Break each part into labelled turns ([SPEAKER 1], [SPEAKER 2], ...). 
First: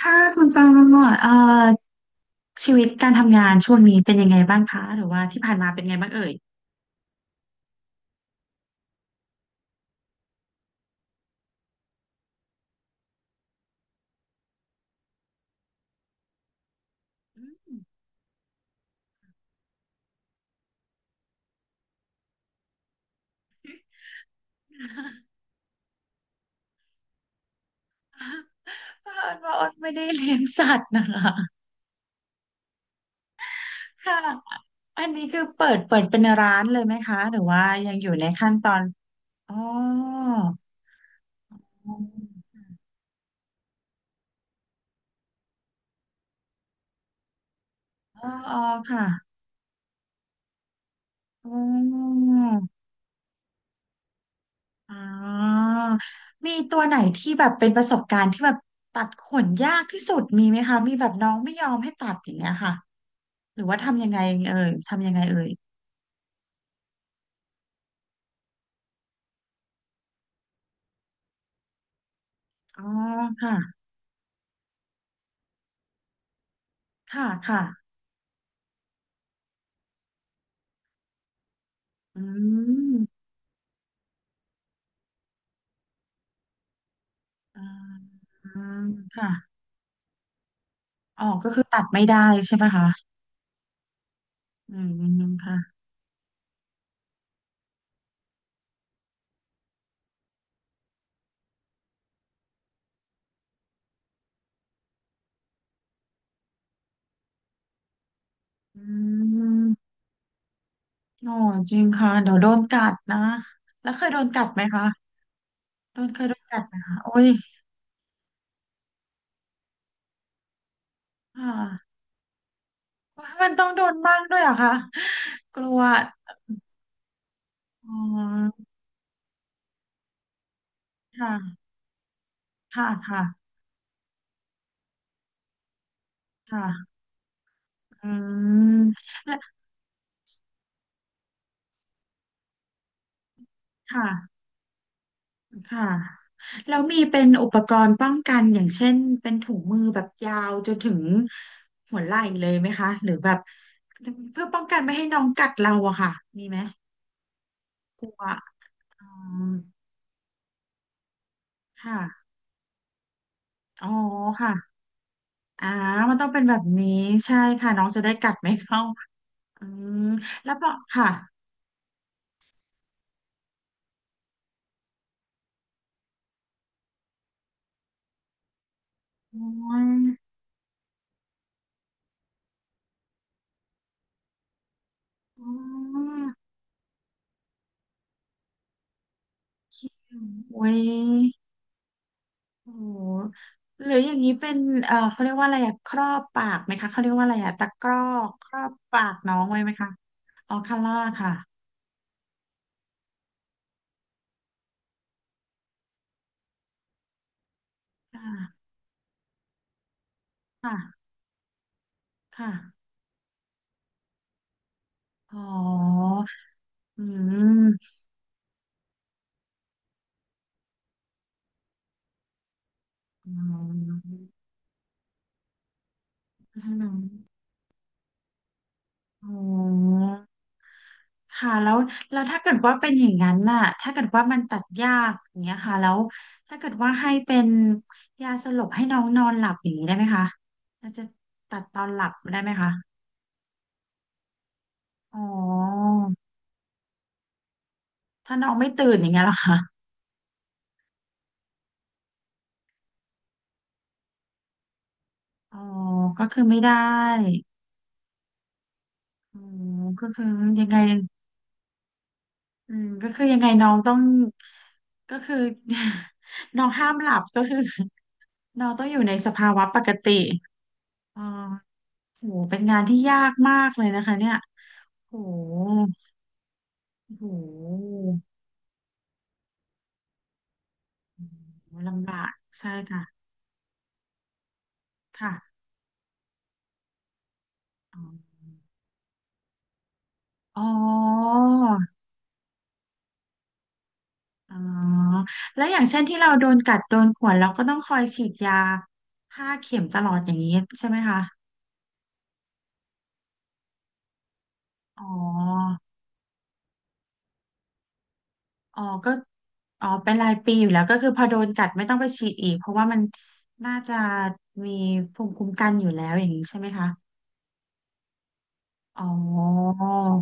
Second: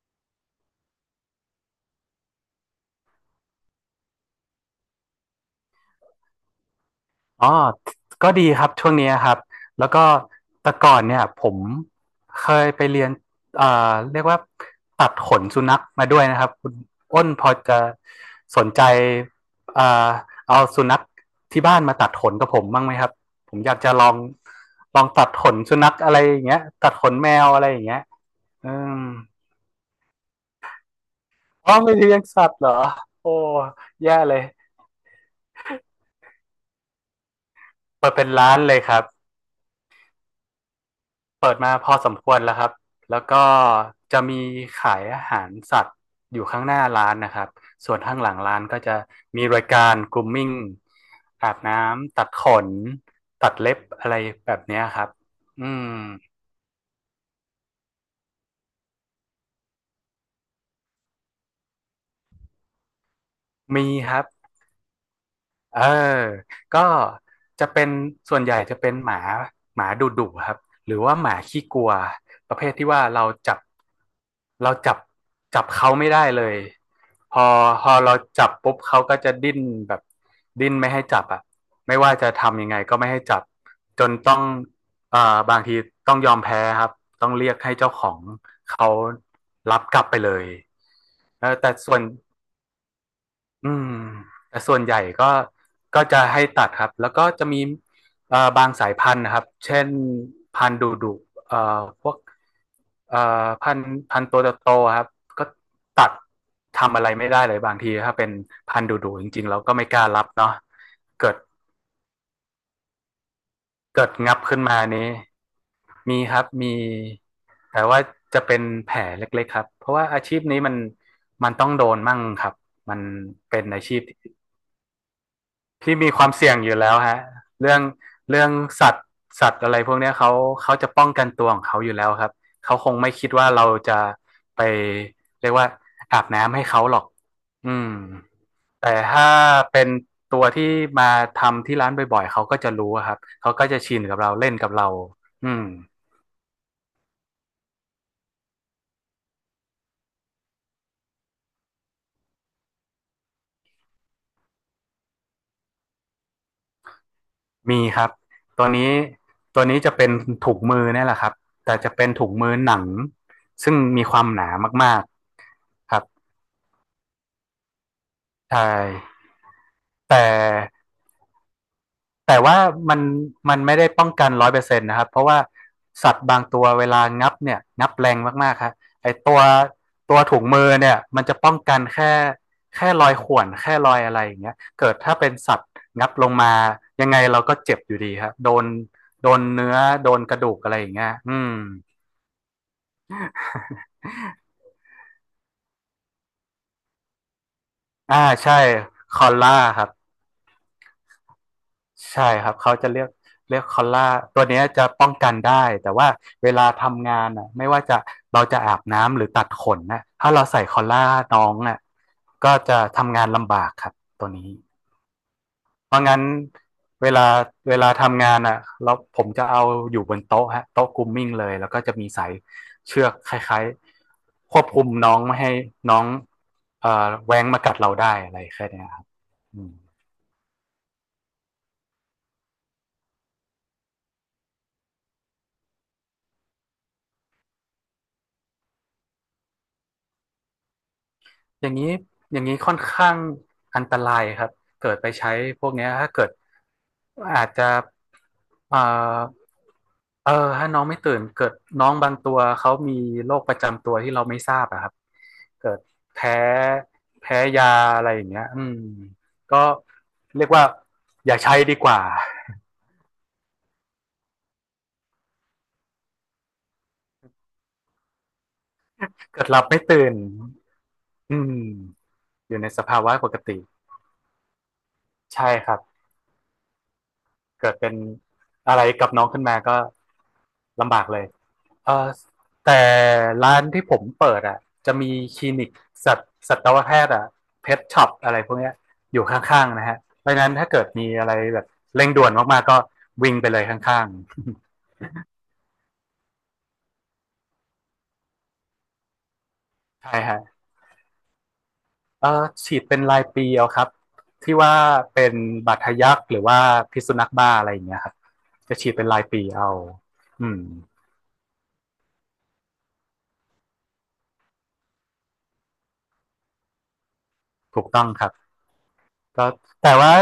[SPEAKER 1] ค่ะคุณตองดชีวิตการทำงานช่วงนี้เป็นยังไงบ้างคะหรือว่าที่ผ่านมาเป็นไงบ้างเอ่ย
[SPEAKER 2] อ๋อก็ดีครับช่วงนี้ครับแล้วก็แต่ก่อนเนี่ยผมเคยไปเรียนเรียกว่าตัดขนสุนัขมาด้วยนะครับคุณอ้นพอจะสนใจเอ่อเอาสุนัขที่บ้านมาตัดขนกับผมบ้างไหมครับผมอยากจะลองตัดขนสุนัขอะไรอย่างเงี้ยตัดขนแมวอะไรอย่างเงี้ยอื ม
[SPEAKER 1] เผอิญว่าอ้นไม่ได้เลี้ยงสัตว์นะคะ
[SPEAKER 2] อ๋อไม่เลี้ยงสัตว์เหรอโอ้
[SPEAKER 1] ค่ะ
[SPEAKER 2] แย่เลย
[SPEAKER 1] อันนี้คือเปิดเป็นร้านเลยไหมคะหรือว่ายังอ
[SPEAKER 2] เปิ
[SPEAKER 1] ยู่
[SPEAKER 2] ด
[SPEAKER 1] ใน
[SPEAKER 2] เป็น
[SPEAKER 1] ขั้
[SPEAKER 2] ร้า
[SPEAKER 1] น
[SPEAKER 2] น
[SPEAKER 1] ตอ
[SPEAKER 2] เลย
[SPEAKER 1] น
[SPEAKER 2] ครับ
[SPEAKER 1] อ๋อ
[SPEAKER 2] เปิดมาพ
[SPEAKER 1] อ
[SPEAKER 2] อสมควรแล้ว
[SPEAKER 1] ๋
[SPEAKER 2] ครับ แล้วก็จะมีขายอาหารสัตว์อยู่ข้างหน้าร้านนะครับ ส่วนข้าง
[SPEAKER 1] อ
[SPEAKER 2] หลัง
[SPEAKER 1] อ๋อ
[SPEAKER 2] ร้านก็จะ
[SPEAKER 1] ค่ะ
[SPEAKER 2] มีรายการกลุมมิ่ง
[SPEAKER 1] อ๋
[SPEAKER 2] อาบน้ำตัดขน
[SPEAKER 1] อ
[SPEAKER 2] ตัดเล็บอะไรแบบเนี้ย
[SPEAKER 1] อ๋
[SPEAKER 2] ครับ
[SPEAKER 1] อ
[SPEAKER 2] อืม
[SPEAKER 1] มีตัวไหนที่แบบเป็นประสบการณ์ที่แบบตัดขนยากที่สุดมีไหมคะมีแบบน้องไม่ยอมให้ตัดอย่างเงี้ยค่ะหรือว่า
[SPEAKER 2] มี
[SPEAKER 1] ทำยั
[SPEAKER 2] ค
[SPEAKER 1] งไง
[SPEAKER 2] รับ
[SPEAKER 1] เอ่ยทำยังไงเอ่ย
[SPEAKER 2] เออก็จะเป็นส่วนใหญ่จะเป็นหมาหมาดุดุครับหรือว่าหมาขี้กลัวประเภท
[SPEAKER 1] อ๋อ
[SPEAKER 2] ที่ว่าเราจั
[SPEAKER 1] ค่ะ
[SPEAKER 2] บเราจับจับเขาไม่ได้เลย
[SPEAKER 1] ค่ะ
[SPEAKER 2] พอ
[SPEAKER 1] ค่ะ
[SPEAKER 2] พอเราจับปุ๊บเขาก็จะดิ้นแบบดิ้นไม่ให้จับอ่ะไม่ว่า
[SPEAKER 1] อื
[SPEAKER 2] จะทำยังไงก็ไม่ให้
[SPEAKER 1] ม
[SPEAKER 2] จับจนต้องเอ่อบางทีต้องยอมแพ้ครับต้องเรียก
[SPEAKER 1] อ่า
[SPEAKER 2] ให้เจ้าของ
[SPEAKER 1] อืม
[SPEAKER 2] เขา
[SPEAKER 1] ค่ะ
[SPEAKER 2] รับกลับไปเลย
[SPEAKER 1] อ๋อ
[SPEAKER 2] เอ
[SPEAKER 1] ก็
[SPEAKER 2] อ
[SPEAKER 1] คือ
[SPEAKER 2] แต่
[SPEAKER 1] ตัด
[SPEAKER 2] ส่วน
[SPEAKER 1] ไม่ได้ใช่ไหมคะ
[SPEAKER 2] อืมแต่
[SPEAKER 1] อื
[SPEAKER 2] ส่วนใหญ่
[SPEAKER 1] ม
[SPEAKER 2] ก็
[SPEAKER 1] ค่ะ
[SPEAKER 2] ก็จะให้ตัดครับแล้วก็จะมีบางสายพันธุ์นะครับเช่นพันธุ์ดุดุเอ่อพวกเอ่อพันธุ์ตัวโตๆครับก็ตัดทำอะไรไม่ได้เลยบางทีถ้าเป็นพั
[SPEAKER 1] อื
[SPEAKER 2] นธุ์ดุดุจริงๆเราก็ไม่
[SPEAKER 1] ม
[SPEAKER 2] กล้ารับเนาะ
[SPEAKER 1] อ๋
[SPEAKER 2] เกิ
[SPEAKER 1] อ
[SPEAKER 2] ด
[SPEAKER 1] จริงค่ะเดี๋ยวโดนกัดนะแล้วเค
[SPEAKER 2] เกิ
[SPEAKER 1] ย
[SPEAKER 2] ด
[SPEAKER 1] โดน
[SPEAKER 2] งับ
[SPEAKER 1] กัด
[SPEAKER 2] ขึ้
[SPEAKER 1] ไห
[SPEAKER 2] น
[SPEAKER 1] ม
[SPEAKER 2] มา
[SPEAKER 1] คะ
[SPEAKER 2] นี้
[SPEAKER 1] โดนเค
[SPEAKER 2] มี
[SPEAKER 1] ย
[SPEAKER 2] ค
[SPEAKER 1] โด
[SPEAKER 2] รั
[SPEAKER 1] น
[SPEAKER 2] บ
[SPEAKER 1] กัดไห
[SPEAKER 2] มี
[SPEAKER 1] มคะโอ้ย
[SPEAKER 2] แต่ว่าจะเป็นแผลเล็กๆครับเพราะว่าอาชีพนี้มัน
[SPEAKER 1] ค่
[SPEAKER 2] มันต้องโด
[SPEAKER 1] ะ
[SPEAKER 2] นมั่งครับมัน
[SPEAKER 1] มัน
[SPEAKER 2] เป็
[SPEAKER 1] ต้
[SPEAKER 2] น
[SPEAKER 1] องโด
[SPEAKER 2] อา
[SPEAKER 1] น
[SPEAKER 2] ชีพ
[SPEAKER 1] บ้างด้วยเหรอคะกลัว
[SPEAKER 2] ที่มีความเสี่ยงอยู่แล้วฮะเรื่อง
[SPEAKER 1] อ๋อ
[SPEAKER 2] เรื่องสัตว์สัตว์อะไรพวกนี้เขาจะป้องกันตัวขอ
[SPEAKER 1] ค่ะ
[SPEAKER 2] งเขาอยู่แล้วครับเขา
[SPEAKER 1] ค่ะ
[SPEAKER 2] คงไม่
[SPEAKER 1] ค่ะ
[SPEAKER 2] คิดว่าเราจะไปเรียกว่าอาบน้ำให้เขา
[SPEAKER 1] ค่ะ
[SPEAKER 2] หรอกอืม
[SPEAKER 1] อืม
[SPEAKER 2] แต่ถ้า
[SPEAKER 1] และ
[SPEAKER 2] เป็นตัวที่มาทำที่ร้านบ่อยๆเขาก็จะรู้ครับเขาก็จะ
[SPEAKER 1] ค
[SPEAKER 2] ชินกับเรา
[SPEAKER 1] ่ะ
[SPEAKER 2] เล่นกับเราอืม
[SPEAKER 1] ค่ะแล้วมีเป็นอุปกรณ์ป้องกันอย่างเช่นเป็นถุงมือแบบยาวจนถึงหัวไหล่เลยไหมคะหรือแบบเพื่อป้องกันไม่ให้น้องกัดเราอะค่ะมีไหม
[SPEAKER 2] มีค
[SPEAKER 1] ก
[SPEAKER 2] รั
[SPEAKER 1] ลั
[SPEAKER 2] บ
[SPEAKER 1] ว
[SPEAKER 2] ตัวนี้
[SPEAKER 1] อืม
[SPEAKER 2] ตัวนี้จะเป็นถุงมือนี่แหละครับแต่จะเป็น
[SPEAKER 1] ค่ะ
[SPEAKER 2] ถุงมือหนังซึ่ง
[SPEAKER 1] อ๋อ
[SPEAKER 2] มีความหนา
[SPEAKER 1] ค่ะ
[SPEAKER 2] มาก
[SPEAKER 1] อ่า
[SPEAKER 2] ๆครับ
[SPEAKER 1] มันต้องเป็นแบบนี้ใช่ค่ะน้องจะได้กัดไม่
[SPEAKER 2] ใช่
[SPEAKER 1] เข้าอืม
[SPEAKER 2] แต
[SPEAKER 1] แล้วบอ
[SPEAKER 2] ่
[SPEAKER 1] ค่ะ
[SPEAKER 2] แต่ว่ามันมันไม่ได้ป้องกัน100%นะครับเพราะว่าสัตว์บางตัวเวลางับเนี่ยงับแรงมากๆครับไอตั
[SPEAKER 1] อ
[SPEAKER 2] ว
[SPEAKER 1] ๋อ
[SPEAKER 2] ตัวถุงมือเนี่ยมันจะป้องกันแค่รอยข่วนแค่รอยอะไรอย่างเงี้ยเกิดถ้าเป็น
[SPEAKER 1] อ๋
[SPEAKER 2] สัตว์งับ
[SPEAKER 1] อ
[SPEAKER 2] ลงมายังไงเราก็เจ็บอยู่ดีครับโดนเนื้อโดนกระดูก
[SPEAKER 1] โอ้
[SPEAKER 2] อะ
[SPEAKER 1] ย
[SPEAKER 2] ไรอย่างเงี้ยอืม
[SPEAKER 1] โอ้โหหรืออย่างนี้เป็นเขาเรียกว่าอะไรอะครอบปากไหมคะ เขาเรียกว่าอะไรอะตะกร้อ
[SPEAKER 2] อ่า
[SPEAKER 1] ค
[SPEAKER 2] ใช่
[SPEAKER 1] รอบปาก
[SPEAKER 2] คอ
[SPEAKER 1] น้
[SPEAKER 2] ล
[SPEAKER 1] อง
[SPEAKER 2] ล่า
[SPEAKER 1] ไว้ไหม
[SPEAKER 2] ครั
[SPEAKER 1] คะ
[SPEAKER 2] บ
[SPEAKER 1] อ๋อคาร่าค่ะ
[SPEAKER 2] ใช่ครับเขาจะเลือกคอลล่าตัวเนี้ยจะป้องกันได้แต่ว่าเวลาทำงานอ่ะไม่ว่าจะ
[SPEAKER 1] ค
[SPEAKER 2] เราจะ
[SPEAKER 1] ่ะ
[SPEAKER 2] อาบน้ำหรือตัดขนนะถ้าเราใส่คอลล่า
[SPEAKER 1] ค่ะ
[SPEAKER 2] น้องอ่ะก็จะ
[SPEAKER 1] ค่ะ
[SPEAKER 2] ทำงานลำบากครับตัวนี้
[SPEAKER 1] อ๋อ
[SPEAKER 2] เพราะงั้น
[SPEAKER 1] อื
[SPEAKER 2] เวลาเวลา
[SPEAKER 1] ม
[SPEAKER 2] ทำงานอ่ะแล้วผมจะเอาอยู่บนโต๊ะฮะโต๊ะกรูมมิ่งเลยแล้วก็จะมีสายเชือก
[SPEAKER 1] อื
[SPEAKER 2] คล้าย
[SPEAKER 1] ม
[SPEAKER 2] ๆควบคุมน้องไม่ให้น้อง
[SPEAKER 1] ให้
[SPEAKER 2] เอ่
[SPEAKER 1] น้
[SPEAKER 2] อ
[SPEAKER 1] อง
[SPEAKER 2] แว้งมากัดเราได้อะไรแค่เนี้ยครับ
[SPEAKER 1] อ๋อ
[SPEAKER 2] อืม
[SPEAKER 1] ค่ะแล้วถ้าเกิดว่าเป็นอย่างนั้นน่ะถ้าเกิดว่ามันตัดยากอย่างเงี้ยค่ะแล้วถ้าเกิดว่าให้เป็นยาสลบให้น้องนอนหลับอย่างนี้ได้ไหมคะเราจะตัด
[SPEAKER 2] อย่าง
[SPEAKER 1] ตอ
[SPEAKER 2] นี้
[SPEAKER 1] นหลับ
[SPEAKER 2] อ
[SPEAKER 1] ได้
[SPEAKER 2] ย่าง
[SPEAKER 1] ไหม
[SPEAKER 2] นี้
[SPEAKER 1] คะ
[SPEAKER 2] ค่อนข้างอันตรายครับเกิดไป
[SPEAKER 1] อ๋อ
[SPEAKER 2] ใช้พวกเนี้ยถ้าเกิดอาจจะ
[SPEAKER 1] ถ้าน้องไม่
[SPEAKER 2] เอ่อ
[SPEAKER 1] ตื่นอย่างเงี้ยเหรอคะ
[SPEAKER 2] เออถ้าน้องไม่ตื่นเกิดน้องบางตัวเขามีโรคประจำตัวที่เราไม่ทราบอะครับ
[SPEAKER 1] อ๋อ
[SPEAKER 2] เกิด
[SPEAKER 1] ก็
[SPEAKER 2] แพ้
[SPEAKER 1] คือไม่ได้
[SPEAKER 2] แพ้ยาอะไรอย่างเงี้ยอืม
[SPEAKER 1] อ๋อ
[SPEAKER 2] ก็
[SPEAKER 1] ก็คือ
[SPEAKER 2] เรียกว่า
[SPEAKER 1] ยังไง
[SPEAKER 2] อย่าใช้ดีกว่า
[SPEAKER 1] อืมก็คือยังไงน้องต้องก็คือ น้องห้ามหลับก็คือ น้องต้องอยู่ในส
[SPEAKER 2] เกิ
[SPEAKER 1] ภา
[SPEAKER 2] ดหลั
[SPEAKER 1] วะ
[SPEAKER 2] บ
[SPEAKER 1] ป
[SPEAKER 2] ไม่
[SPEAKER 1] ก
[SPEAKER 2] ตื่
[SPEAKER 1] ติ
[SPEAKER 2] น
[SPEAKER 1] อ๋อ
[SPEAKER 2] อืม
[SPEAKER 1] โห
[SPEAKER 2] อยู่
[SPEAKER 1] เป็น
[SPEAKER 2] ใน
[SPEAKER 1] งา
[SPEAKER 2] ส
[SPEAKER 1] นที่
[SPEAKER 2] ภาวะ
[SPEAKER 1] ยา
[SPEAKER 2] ป
[SPEAKER 1] ก
[SPEAKER 2] ก
[SPEAKER 1] มา
[SPEAKER 2] ติ
[SPEAKER 1] กเลยนะคะเนี่ย โห
[SPEAKER 2] ใช่ครับ
[SPEAKER 1] โ
[SPEAKER 2] เกิดเป็
[SPEAKER 1] ห
[SPEAKER 2] นอะไรกับน้องขึ้นมาก็ลำบากเลยเอ
[SPEAKER 1] ลำ
[SPEAKER 2] อ
[SPEAKER 1] บากใช่
[SPEAKER 2] แต่
[SPEAKER 1] ค่ะ
[SPEAKER 2] ร้านที่ผมเปิดอ่ะจะมี
[SPEAKER 1] ค่ะ
[SPEAKER 2] คลินิกสัตสัตวแพทย์อ่ะเพท
[SPEAKER 1] อ๋
[SPEAKER 2] ช็อปอะไร
[SPEAKER 1] อ
[SPEAKER 2] พวกเนี้ยอยู่ข้างๆนะฮะเพราะฉะนั้น
[SPEAKER 1] อ๋
[SPEAKER 2] ถ้าเกิดมีอะไร
[SPEAKER 1] อ
[SPEAKER 2] แบบเร่งด่วนมากๆก็วิ่งไปเลยข้างๆ
[SPEAKER 1] อ๋อแล้วอย่างเช่นที่เราโดนกัดโดนข่วนเราก็ต้องคอยฉีดยาห้าเข็มตล อ
[SPEAKER 2] ใช่
[SPEAKER 1] ดอย่า
[SPEAKER 2] ฮะ
[SPEAKER 1] งนี้ใช่ไหมคะ
[SPEAKER 2] เออฉีดเป็นรายปีเอาครับที่ว่า
[SPEAKER 1] อ๋อ
[SPEAKER 2] เป็นบาดทะยักหรือว่าพิษสุนัขบ้าอะไรอย่างเงี้ยครับจะ
[SPEAKER 1] อ๋อ
[SPEAKER 2] ฉีดเป็น
[SPEAKER 1] ก็
[SPEAKER 2] รายปีเอา
[SPEAKER 1] อ๋อเป็นราย
[SPEAKER 2] อื
[SPEAKER 1] ปี
[SPEAKER 2] ม
[SPEAKER 1] อยู่แล้วก็คือพอโดนกัดไม่ต้องไปฉีดอีกเพราะว่ามันน่าจะมีภูมิคุ้มกันอยู่แล้วอย่างนี้ใช่ไหมคะ
[SPEAKER 2] ถูกต้องครับ
[SPEAKER 1] อ๋อ
[SPEAKER 2] แแต่ว่า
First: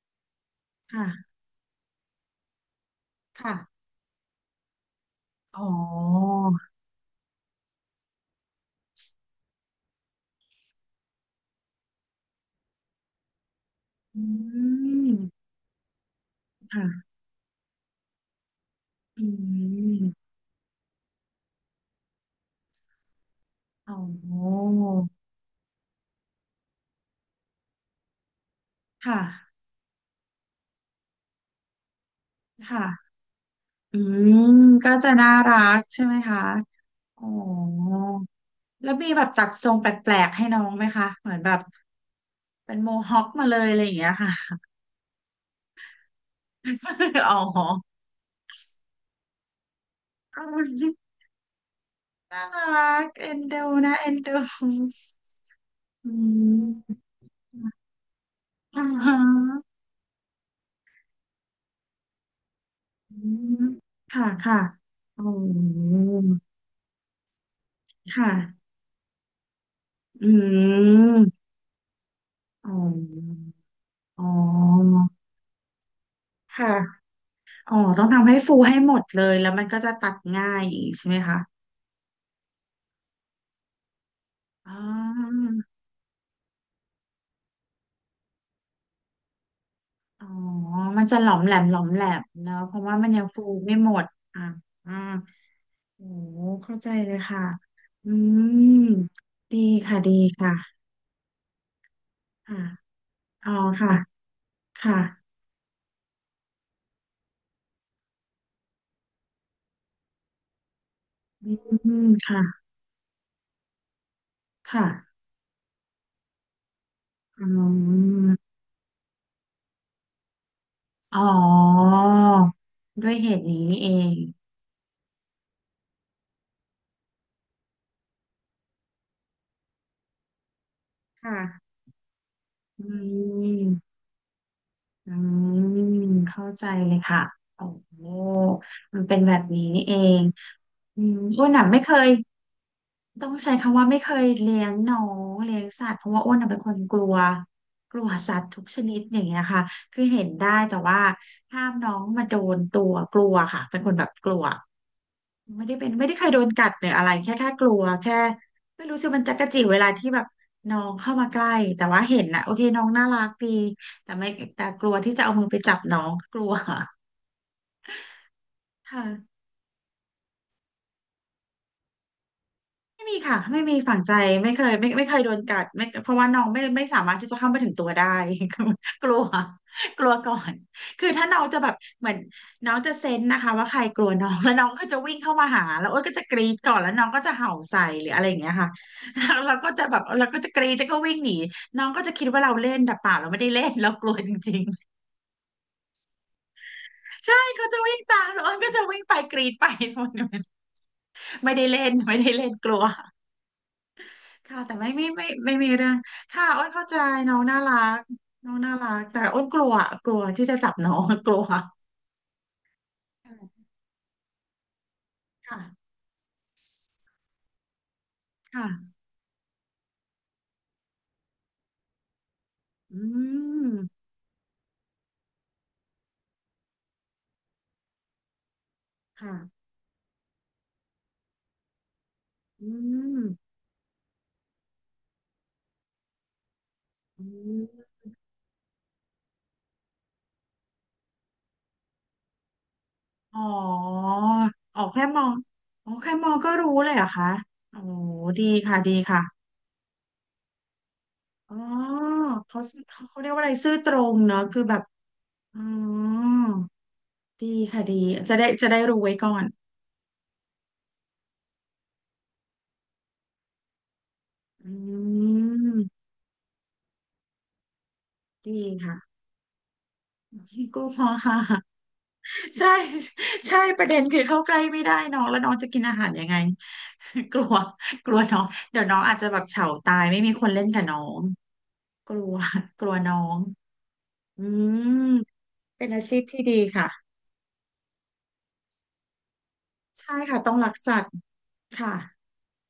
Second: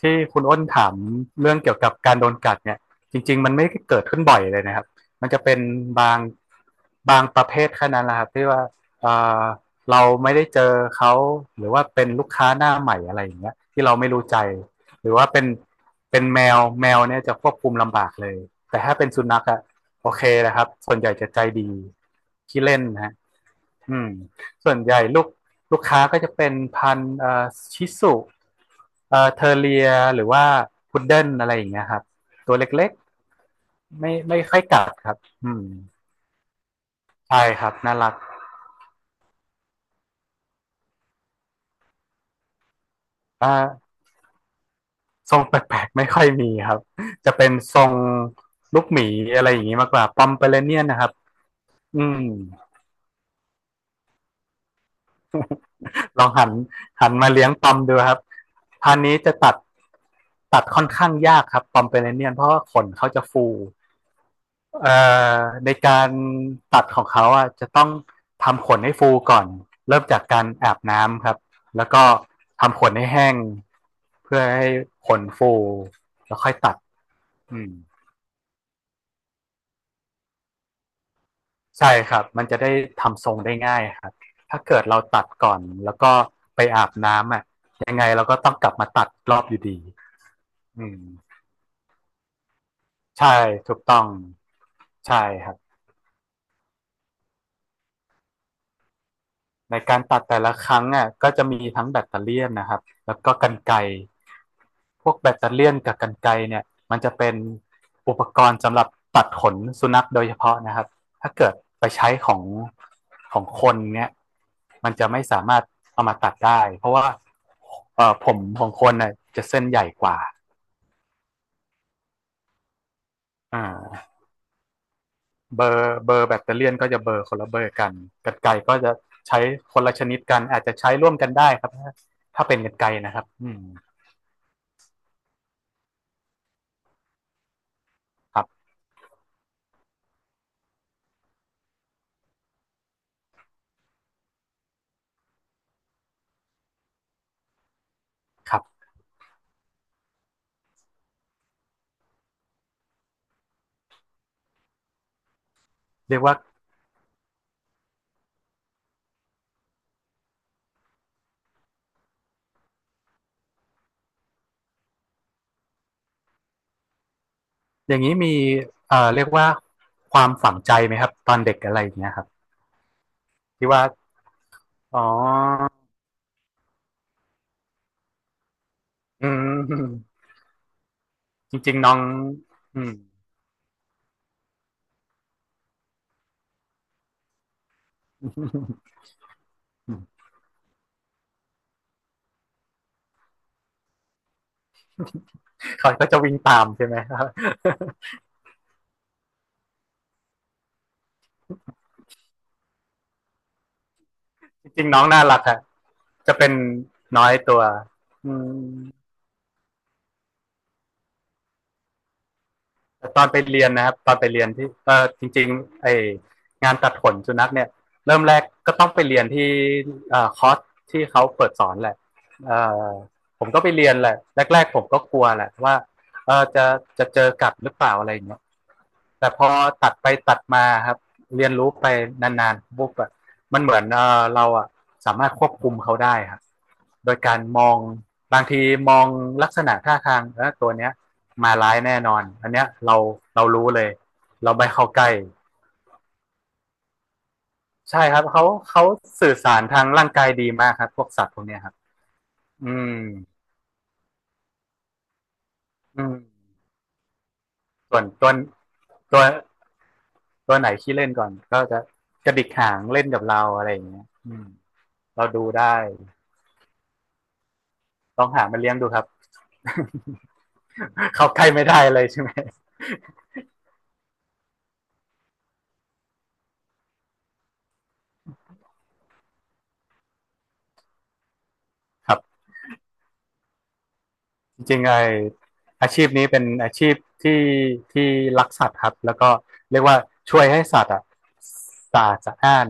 [SPEAKER 2] ที่คุณอ้นถาม
[SPEAKER 1] ค่ะ
[SPEAKER 2] เรื่องเกี่ยวกับการโดนกัดเนี่ยจริงๆมั
[SPEAKER 1] ค่ะ
[SPEAKER 2] นไม่ได้เกิดขึ้นบ่อยเลยนะครับมันจะเป็
[SPEAKER 1] อ๋
[SPEAKER 2] น
[SPEAKER 1] อ
[SPEAKER 2] บางบางประเภทแค่นั้นแหละครับที่ว่าเอ่อเราไม่ได้เจอเขาหรือว่าเป็นลูกค้าหน้าใหม่อะไรอย่างเงี้ยที่เราไม่
[SPEAKER 1] อื
[SPEAKER 2] รู้ใจหรื
[SPEAKER 1] ม
[SPEAKER 2] อว่าเป็นแมวแมว
[SPEAKER 1] ค่ะ
[SPEAKER 2] เนี่ยจะควบคุมลำบากเลยแต่ถ้าเป็น
[SPEAKER 1] อื
[SPEAKER 2] สุนัขอะ
[SPEAKER 1] ม
[SPEAKER 2] โอเคนะครับส่วนใหญ่จะใจดีขี้เล่นนะฮะ
[SPEAKER 1] อ๋
[SPEAKER 2] อืม
[SPEAKER 1] อ
[SPEAKER 2] ส่วนใหญ่ลูกค้าก็จะเป็นพันธุ์ชิสุ
[SPEAKER 1] ค
[SPEAKER 2] เทอ
[SPEAKER 1] ่ะ
[SPEAKER 2] ร์เรียหรือว่าพุดเดิ้ลอะไรอย่างเงี้ยครับตัวเล็ก
[SPEAKER 1] ค่ะ อื
[SPEAKER 2] ๆไม่
[SPEAKER 1] ม
[SPEAKER 2] ไม่ค่อยกั
[SPEAKER 1] ก็
[SPEAKER 2] ดค
[SPEAKER 1] จะ
[SPEAKER 2] รับ
[SPEAKER 1] น่า
[SPEAKER 2] อื
[SPEAKER 1] รั
[SPEAKER 2] ม
[SPEAKER 1] กใช่ไหมคะอ๋อ
[SPEAKER 2] ใช่ครับน่ารัก
[SPEAKER 1] แล้วมีแบบตัดทรงแปลกๆให้น้องไหมคะเหมือนแบบเป็นโมฮอคมาเลยอะไรอ
[SPEAKER 2] อ่า
[SPEAKER 1] ย่างเงี้ยค่ะ
[SPEAKER 2] ทรงแปลกๆไม่ค่อยมีครับ
[SPEAKER 1] อ๋
[SPEAKER 2] จะ
[SPEAKER 1] อ
[SPEAKER 2] เป็น
[SPEAKER 1] อ๋อ
[SPEAKER 2] ทรงลูกหมีอะไรอย่างงี้มากกว่าปอมเปอเรเนียนนะครับอืม
[SPEAKER 1] น่ารักเอ็นดูนะเอ็นดูอื
[SPEAKER 2] ลองหัน
[SPEAKER 1] ม
[SPEAKER 2] หันมาเลี้ยงปอมดูครับ
[SPEAKER 1] อ่า
[SPEAKER 2] พันธุ์นี้
[SPEAKER 1] ฮะ
[SPEAKER 2] จะตัดค่อนข้างยากครับปอมเปอเรเนียนเพราะว่าขนเขา
[SPEAKER 1] อื
[SPEAKER 2] จะฟู
[SPEAKER 1] มค่ะค่ะ
[SPEAKER 2] เอ่
[SPEAKER 1] อ๋อ
[SPEAKER 2] อในการตัดของเขาอ่ะจะต้อง
[SPEAKER 1] ค
[SPEAKER 2] ทำ
[SPEAKER 1] ่ะ
[SPEAKER 2] ขนให้ฟูก่อนเริ่มจาก
[SPEAKER 1] อื
[SPEAKER 2] การอาบน้ำครับ
[SPEAKER 1] ม
[SPEAKER 2] แล้วก็
[SPEAKER 1] อ๋
[SPEAKER 2] ทำขนให้แห้ง
[SPEAKER 1] ออ๋อ
[SPEAKER 2] เพื่อให้ขนฟูแล้วค่อยตั
[SPEAKER 1] ค่ะ
[SPEAKER 2] ดอืม
[SPEAKER 1] อ๋อต้องทำให้ฟูให้หมดเลย แล้วมันก็จะตัดง่ายอีกใช่ไหมคะ
[SPEAKER 2] ใช่ครับมันจะได้ทำทรงได้ง่ายครับถ้า
[SPEAKER 1] อ๋อ
[SPEAKER 2] เกิดเราตัดก่อนแล้วก็ไปอาบน้ำอ่ะยังไงเราก็ต้องกลับมาตัดรอบอยู่ดี
[SPEAKER 1] อ๋อ
[SPEAKER 2] อืม
[SPEAKER 1] มันจะหลอมแหลมเนอะเพราะว่ามันยัง
[SPEAKER 2] ใช่
[SPEAKER 1] ฟูไม่
[SPEAKER 2] ถูก
[SPEAKER 1] หม
[SPEAKER 2] ต้อ
[SPEAKER 1] ด
[SPEAKER 2] ง
[SPEAKER 1] อ่ะอ่า
[SPEAKER 2] ใช่ครับ
[SPEAKER 1] โอ้เข้าใจเลยค่ะ อืม ดี
[SPEAKER 2] ใน
[SPEAKER 1] ค่ะ
[SPEAKER 2] การ
[SPEAKER 1] ดี
[SPEAKER 2] ตัดแต่
[SPEAKER 1] ค่ะ
[SPEAKER 2] ละครั้งอ่ะก็จะมีทั้งแบตเตอเลียน
[SPEAKER 1] ค่ะ
[SPEAKER 2] นะครับแล้วก็ก
[SPEAKER 1] อ๋
[SPEAKER 2] ร
[SPEAKER 1] อ
[SPEAKER 2] รไกร
[SPEAKER 1] ค่ะ ค่ะ
[SPEAKER 2] พวกแบตเตอเลียนกับกรรไกรเนี่ยมันจะเป็นอุปกรณ์สำหรับตัดขนสุนัขโดยเฉพาะนะครับถ้าเกิดไป
[SPEAKER 1] อืม
[SPEAKER 2] ใช้ของ
[SPEAKER 1] ค่ะ
[SPEAKER 2] ของคนเนี่ยมันจะ
[SPEAKER 1] ค่ะ
[SPEAKER 2] ไม่สามารถเอามาตัดได้เพราะว่า
[SPEAKER 1] อื
[SPEAKER 2] ผม
[SPEAKER 1] ม
[SPEAKER 2] ของคนน่ะจะเส้นใหญ่กว่า
[SPEAKER 1] อ๋อ ด้วยเหตุ
[SPEAKER 2] อ่
[SPEAKER 1] นี้เอ
[SPEAKER 2] า
[SPEAKER 1] ง
[SPEAKER 2] เบอร์แบตเตอเลียนก็จะเบอร์คนละเบอร์กันกรรไกรก็จะใช้คนละชนิดกันอาจจะใช้ร่วมกัน
[SPEAKER 1] ค่ะ
[SPEAKER 2] ได้ครับถ้าเป็นกรร
[SPEAKER 1] อื
[SPEAKER 2] ไกรนะครับอืม
[SPEAKER 1] ม อืมเข้าใจเลยค่ะโอ้โห
[SPEAKER 2] ครับ
[SPEAKER 1] มันเป็นแบบนี้นี่เองอืมอ้วนหนัไม่เคยต้องใช้คำว่าไม่เคยเลี้ยงน้องเลี้ยงสัตว์เพราะว่าอ้วนน่ะเป็นคนกลัวกลัวสัตว์
[SPEAKER 2] ครั
[SPEAKER 1] ทุ
[SPEAKER 2] บ
[SPEAKER 1] กชนิดอย่างเงี้ยค่ะคือเห็นได้แต่ว่าห้ามน้องมาโดนตัวกลัวค่ะเป็นคนแบบกลัว ไม่ได้เป็นไม่ได้
[SPEAKER 2] เรีย
[SPEAKER 1] เค
[SPEAKER 2] ก
[SPEAKER 1] ย
[SPEAKER 2] ว่า
[SPEAKER 1] โดนกัดหรืออะไรแค่กลัวแค่ไม่รู้สึกมันจักระจิ้เวลาที่แบบน้องเข้ามาใกล้แต่ว่าเห็นนะโอเคน้องน่ารักดีแต่ไม่แต่กลัวที่จะเอามือไปจับน้องกลัวค
[SPEAKER 2] อย่างนี้มีเรียก
[SPEAKER 1] ่ะ
[SPEAKER 2] ว่าความฝังใจไหมครับตอนเด็กอะไรอย่างเงี้ยครับ
[SPEAKER 1] ไม่มีค่ะไม่
[SPEAKER 2] ที่
[SPEAKER 1] มี
[SPEAKER 2] ว่า
[SPEAKER 1] ฝังใจไม่เคย
[SPEAKER 2] อ๋
[SPEAKER 1] ไม่เคยโดนกัด
[SPEAKER 2] อ
[SPEAKER 1] ไม่เพราะว่าน้องไม่สามารถที่จะเข้าไปถึงตัวได้ คือกลัว
[SPEAKER 2] อื
[SPEAKER 1] กลั
[SPEAKER 2] ม
[SPEAKER 1] วก่อนคือถ้าน้อง
[SPEAKER 2] จ
[SPEAKER 1] จะแบ
[SPEAKER 2] ริ
[SPEAKER 1] บ
[SPEAKER 2] งๆน้อง
[SPEAKER 1] เหมือนน้อง
[SPEAKER 2] อื
[SPEAKER 1] จะ
[SPEAKER 2] ม
[SPEAKER 1] เซ นส์นะคะว่าใครกลัวน้องแล้วน้องก็จะวิ่งเข้ามาหาแล้วโอนก็จะกรีดก่อนแล้วน้องก็จะเห่าใส่หรืออะไรอย่างเงี้ยค่ะ แล้วเราก็จะแบบเราก็จะกรีดแล้วก็วิ่งหนีน้องก็จะคิดว่าเราเล่นแต่เปล่าเราไม่ได้เล่นเรากลัวจริง
[SPEAKER 2] เขาก็จะวิ่งตามใช่ไหมครั
[SPEAKER 1] ๆ
[SPEAKER 2] บ
[SPEAKER 1] ใช่เขาจะวิ่งตามแล้วโอ้วก็จะวิ่งไปกรีดไป มันไม่ได้เล่นไม่ได้เล่นกลัว ค่ะ
[SPEAKER 2] จ
[SPEAKER 1] แต่
[SPEAKER 2] ริ
[SPEAKER 1] ไม่
[SPEAKER 2] งๆน้อ
[SPEAKER 1] ไม่
[SPEAKER 2] งน่า
[SPEAKER 1] ไม่
[SPEAKER 2] รัก
[SPEAKER 1] ไม่
[SPEAKER 2] ฮะ
[SPEAKER 1] ไมมีเรื่อง
[SPEAKER 2] จะ
[SPEAKER 1] ค่ะ
[SPEAKER 2] เป็น
[SPEAKER 1] อ้นเข้าใจ
[SPEAKER 2] น้อย
[SPEAKER 1] น้อง
[SPEAKER 2] ตั
[SPEAKER 1] น่า
[SPEAKER 2] ว
[SPEAKER 1] รัก
[SPEAKER 2] อื
[SPEAKER 1] น้องน่า
[SPEAKER 2] ม
[SPEAKER 1] รักแต่อ้นกลัวกลัวที่จะจับน้องกลัวค่ะ
[SPEAKER 2] แต่ตอนไปเรียนนะครับตอนไปเรียนที่เออจริงๆไอ
[SPEAKER 1] ค่ะ
[SPEAKER 2] งานตัดขนสุนัขเนี่ยเริ่มแรกก็ต้อง
[SPEAKER 1] ค่ะ
[SPEAKER 2] ไปเรียนที่คอร์สที่เขาเปิดสอนแหละเอ่อ
[SPEAKER 1] อื
[SPEAKER 2] ผมก็ไปเรียน
[SPEAKER 1] ม
[SPEAKER 2] แหละแรกๆผมก็กลัวแหละว่าเออจะเจอกัดหรือเปล่าอะไรอย่างเงี้ย แต่
[SPEAKER 1] ค่ะ
[SPEAKER 2] พอตัดไปตัดมาครับเรียนรู้ไปนาน
[SPEAKER 1] อื
[SPEAKER 2] ๆปุ๊บอะ
[SPEAKER 1] ม
[SPEAKER 2] มันเหมือนเออเราอะสามารถควบคุมเขาได้ครับโดย
[SPEAKER 1] อื
[SPEAKER 2] การมอง
[SPEAKER 1] ม
[SPEAKER 2] บางทีมองลักษณะท่าทางแล้วตัวเนี้ยมาร้ายแน่นอนอันเนี้ยเรา
[SPEAKER 1] อ๋อ
[SPEAKER 2] เรารู้เลยเราไป
[SPEAKER 1] อ๋อ
[SPEAKER 2] เข้าใก
[SPEAKER 1] แค่
[SPEAKER 2] ล้
[SPEAKER 1] มองอ๋อแค่มองก็รู้เลยเหรอคะโอ้
[SPEAKER 2] ใช่ครับเขา
[SPEAKER 1] ดีค่ะ
[SPEAKER 2] เขา
[SPEAKER 1] ดีค่ะ
[SPEAKER 2] สื่อสารทางร่างกายดีมากครับพวกสัตว์พวก
[SPEAKER 1] อ๋อ
[SPEAKER 2] เนี้ยครับ
[SPEAKER 1] เขา
[SPEAKER 2] อืม
[SPEAKER 1] เขาเรียกว่าอะไรซื่อตรงเนอะคือแบบอ๋อ
[SPEAKER 2] อืม
[SPEAKER 1] ดีค่ะดี
[SPEAKER 2] ส่วน
[SPEAKER 1] จะได้จะได้รู้ไว้
[SPEAKER 2] ตัว
[SPEAKER 1] ก่อน
[SPEAKER 2] ตัวไหนขี้เล่นก่อนก็จะกระดิกหางเล่นกับเราอะไรอย่างเงี้ยอืม
[SPEAKER 1] อื
[SPEAKER 2] เราดูได้
[SPEAKER 1] ม
[SPEAKER 2] ลองหา
[SPEAKER 1] ดี
[SPEAKER 2] มาเลี้ยงดู
[SPEAKER 1] ค่ะ
[SPEAKER 2] ครับ
[SPEAKER 1] ก็พอ
[SPEAKER 2] เข้า
[SPEAKER 1] ค่ะ
[SPEAKER 2] ใกล้ ไม่ได้เลยใช่ไหม
[SPEAKER 1] ใช่ใช่ประเด็นคือเข้าใกล้ไม่ได้น้องแล้วน้องจะกินอาหารยังไง กลัวกลัวน้องเดี๋ยวน้องอาจจะแบบเฉาตายไม่มีคนเล่นกับน้อง
[SPEAKER 2] ค
[SPEAKER 1] ก
[SPEAKER 2] รั
[SPEAKER 1] ลัว
[SPEAKER 2] บ
[SPEAKER 1] กลัวน้องอื
[SPEAKER 2] จริงๆ
[SPEAKER 1] ม
[SPEAKER 2] ไอ
[SPEAKER 1] เป็
[SPEAKER 2] อา
[SPEAKER 1] นอา
[SPEAKER 2] ชีพ
[SPEAKER 1] ชีพ
[SPEAKER 2] นี้เป็
[SPEAKER 1] ที่
[SPEAKER 2] น
[SPEAKER 1] ดี
[SPEAKER 2] อา
[SPEAKER 1] ค่ะ
[SPEAKER 2] ชีพที่ที่รักสัตว์ครับแล้วก็เรียกว่า
[SPEAKER 1] ใช่ค่ะ
[SPEAKER 2] ช่วย
[SPEAKER 1] ต้อง
[SPEAKER 2] ให้
[SPEAKER 1] รัก
[SPEAKER 2] สัตว์
[SPEAKER 1] สั
[SPEAKER 2] อะ
[SPEAKER 1] ตว์
[SPEAKER 2] สะ
[SPEAKER 1] ค่ะ
[SPEAKER 2] อาดสะอ้าน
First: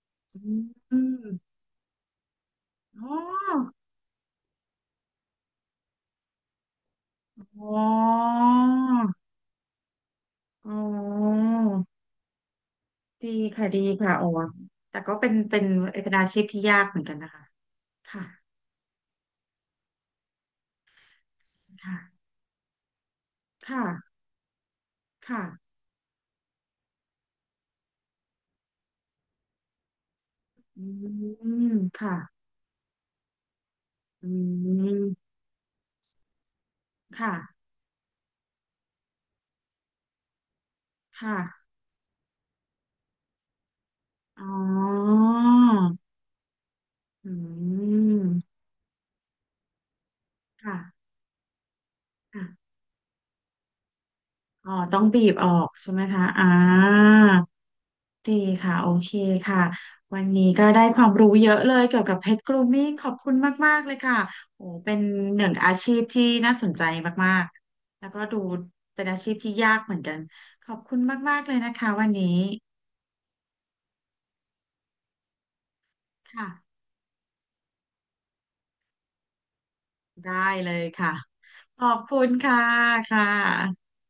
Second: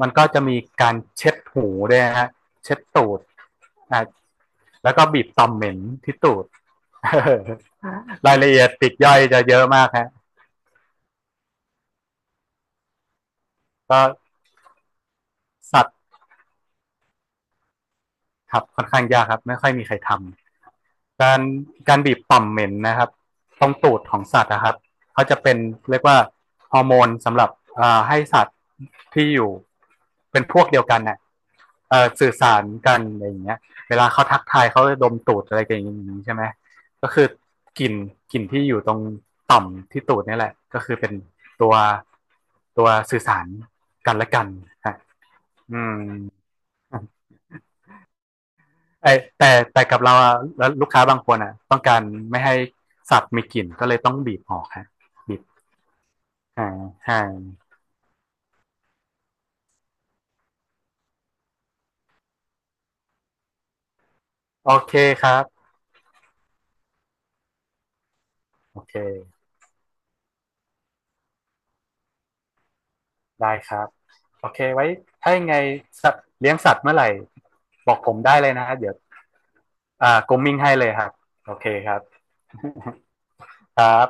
[SPEAKER 2] มันก็
[SPEAKER 1] อ
[SPEAKER 2] จะมีการ
[SPEAKER 1] ื
[SPEAKER 2] เช็ด
[SPEAKER 1] ม
[SPEAKER 2] หูด้วยฮะเช็ดตู
[SPEAKER 1] อ๋อ
[SPEAKER 2] ดอ่ะแล้วก็บีบตอมเหม็นที่ตูด
[SPEAKER 1] อ๋
[SPEAKER 2] รา
[SPEAKER 1] อ
[SPEAKER 2] ยละเอียดปลีกย่อยจะเยอะมากฮะ
[SPEAKER 1] อ๋อดีค่ะดี
[SPEAKER 2] ก็
[SPEAKER 1] ค่ะโอ๋แต่ก็เป็น
[SPEAKER 2] สัตว์
[SPEAKER 1] เป็นอาชีพที่ยากเหมือนกันนะคะค่ะ
[SPEAKER 2] ครับค่อนข้างยากครับไม่ค่อยมีใครทำ การกา
[SPEAKER 1] ค่ะ
[SPEAKER 2] รบีบต่อมเหม็นนะครับตรงตูดข
[SPEAKER 1] ค่ะ
[SPEAKER 2] องสัตว์นะครับ เขาจะ
[SPEAKER 1] ค่ะ
[SPEAKER 2] เป็นเรียกว่าฮอร์โมนสำหรับให้สัตว์ที่อยู่เป็นพวกเดี
[SPEAKER 1] อื
[SPEAKER 2] ยวกันเนี่ย
[SPEAKER 1] ม
[SPEAKER 2] อ่
[SPEAKER 1] ค่ะ
[SPEAKER 2] สื่อสารกันอะไรอย่างเงี้ยเวลาเขา
[SPEAKER 1] อื
[SPEAKER 2] ทักทายเขาจะดม
[SPEAKER 1] ม
[SPEAKER 2] ตูดอะไรกันอย่างนี้ใช่ไหมก็คือ
[SPEAKER 1] ค่ะ
[SPEAKER 2] กลิ่นกลิ่นที่อยู่ตรงต่อมที่ตูดนี่แหละก็คือเป็น
[SPEAKER 1] ค่ะ
[SPEAKER 2] ตัวตัวสื่อสารกันและ
[SPEAKER 1] อ๋
[SPEAKER 2] กันฮะ
[SPEAKER 1] อ
[SPEAKER 2] อืม
[SPEAKER 1] อืม
[SPEAKER 2] ไอแต่กับเราอะแล้วลูกค้า
[SPEAKER 1] ค่ะ
[SPEAKER 2] บางคนอะต้องการไม่
[SPEAKER 1] ค่ะ
[SPEAKER 2] ให้สับมีกลิ่นก็เลยต้องบีบออก
[SPEAKER 1] อ๋อ
[SPEAKER 2] ฮะ
[SPEAKER 1] ต้องบีบ
[SPEAKER 2] บีบ
[SPEAKER 1] ออกใช่ไหมคะอ่า
[SPEAKER 2] ห่างห่าง
[SPEAKER 1] ดีค่ะโอเคค่ะวันนี้ก็ได้ความรู้เยอะเลยเกี่ยวกับเพชรกรูมมิ่งขอบคุณมากๆเลยค่ะโอ้
[SPEAKER 2] โอ
[SPEAKER 1] เป็
[SPEAKER 2] เค
[SPEAKER 1] น
[SPEAKER 2] ครั
[SPEAKER 1] ห
[SPEAKER 2] บ
[SPEAKER 1] นึ่งอาชีพที่น่าสนใจมากๆแล้วก็ดู
[SPEAKER 2] โอเค
[SPEAKER 1] เป็นอาชีพที่ยากเหมือนกัน ขอบคุณมากๆเลยนะคะวันนี้
[SPEAKER 2] ได้ครับโอเคไว้ถ้ายังไงสัตว์เลี้ยงสั
[SPEAKER 1] ค่ะ
[SPEAKER 2] ตว์เมื่อไหร่บอกผมได้เลยนะฮะเดี๋ยวอ่าก
[SPEAKER 1] ได้
[SPEAKER 2] รมมิ่ง
[SPEAKER 1] เล
[SPEAKER 2] ให้
[SPEAKER 1] ย
[SPEAKER 2] เลยครั
[SPEAKER 1] ค่ะ
[SPEAKER 2] บโอเค
[SPEAKER 1] ขอ
[SPEAKER 2] ครั
[SPEAKER 1] บ
[SPEAKER 2] บ
[SPEAKER 1] คุณค่ะค่ะ
[SPEAKER 2] ครับ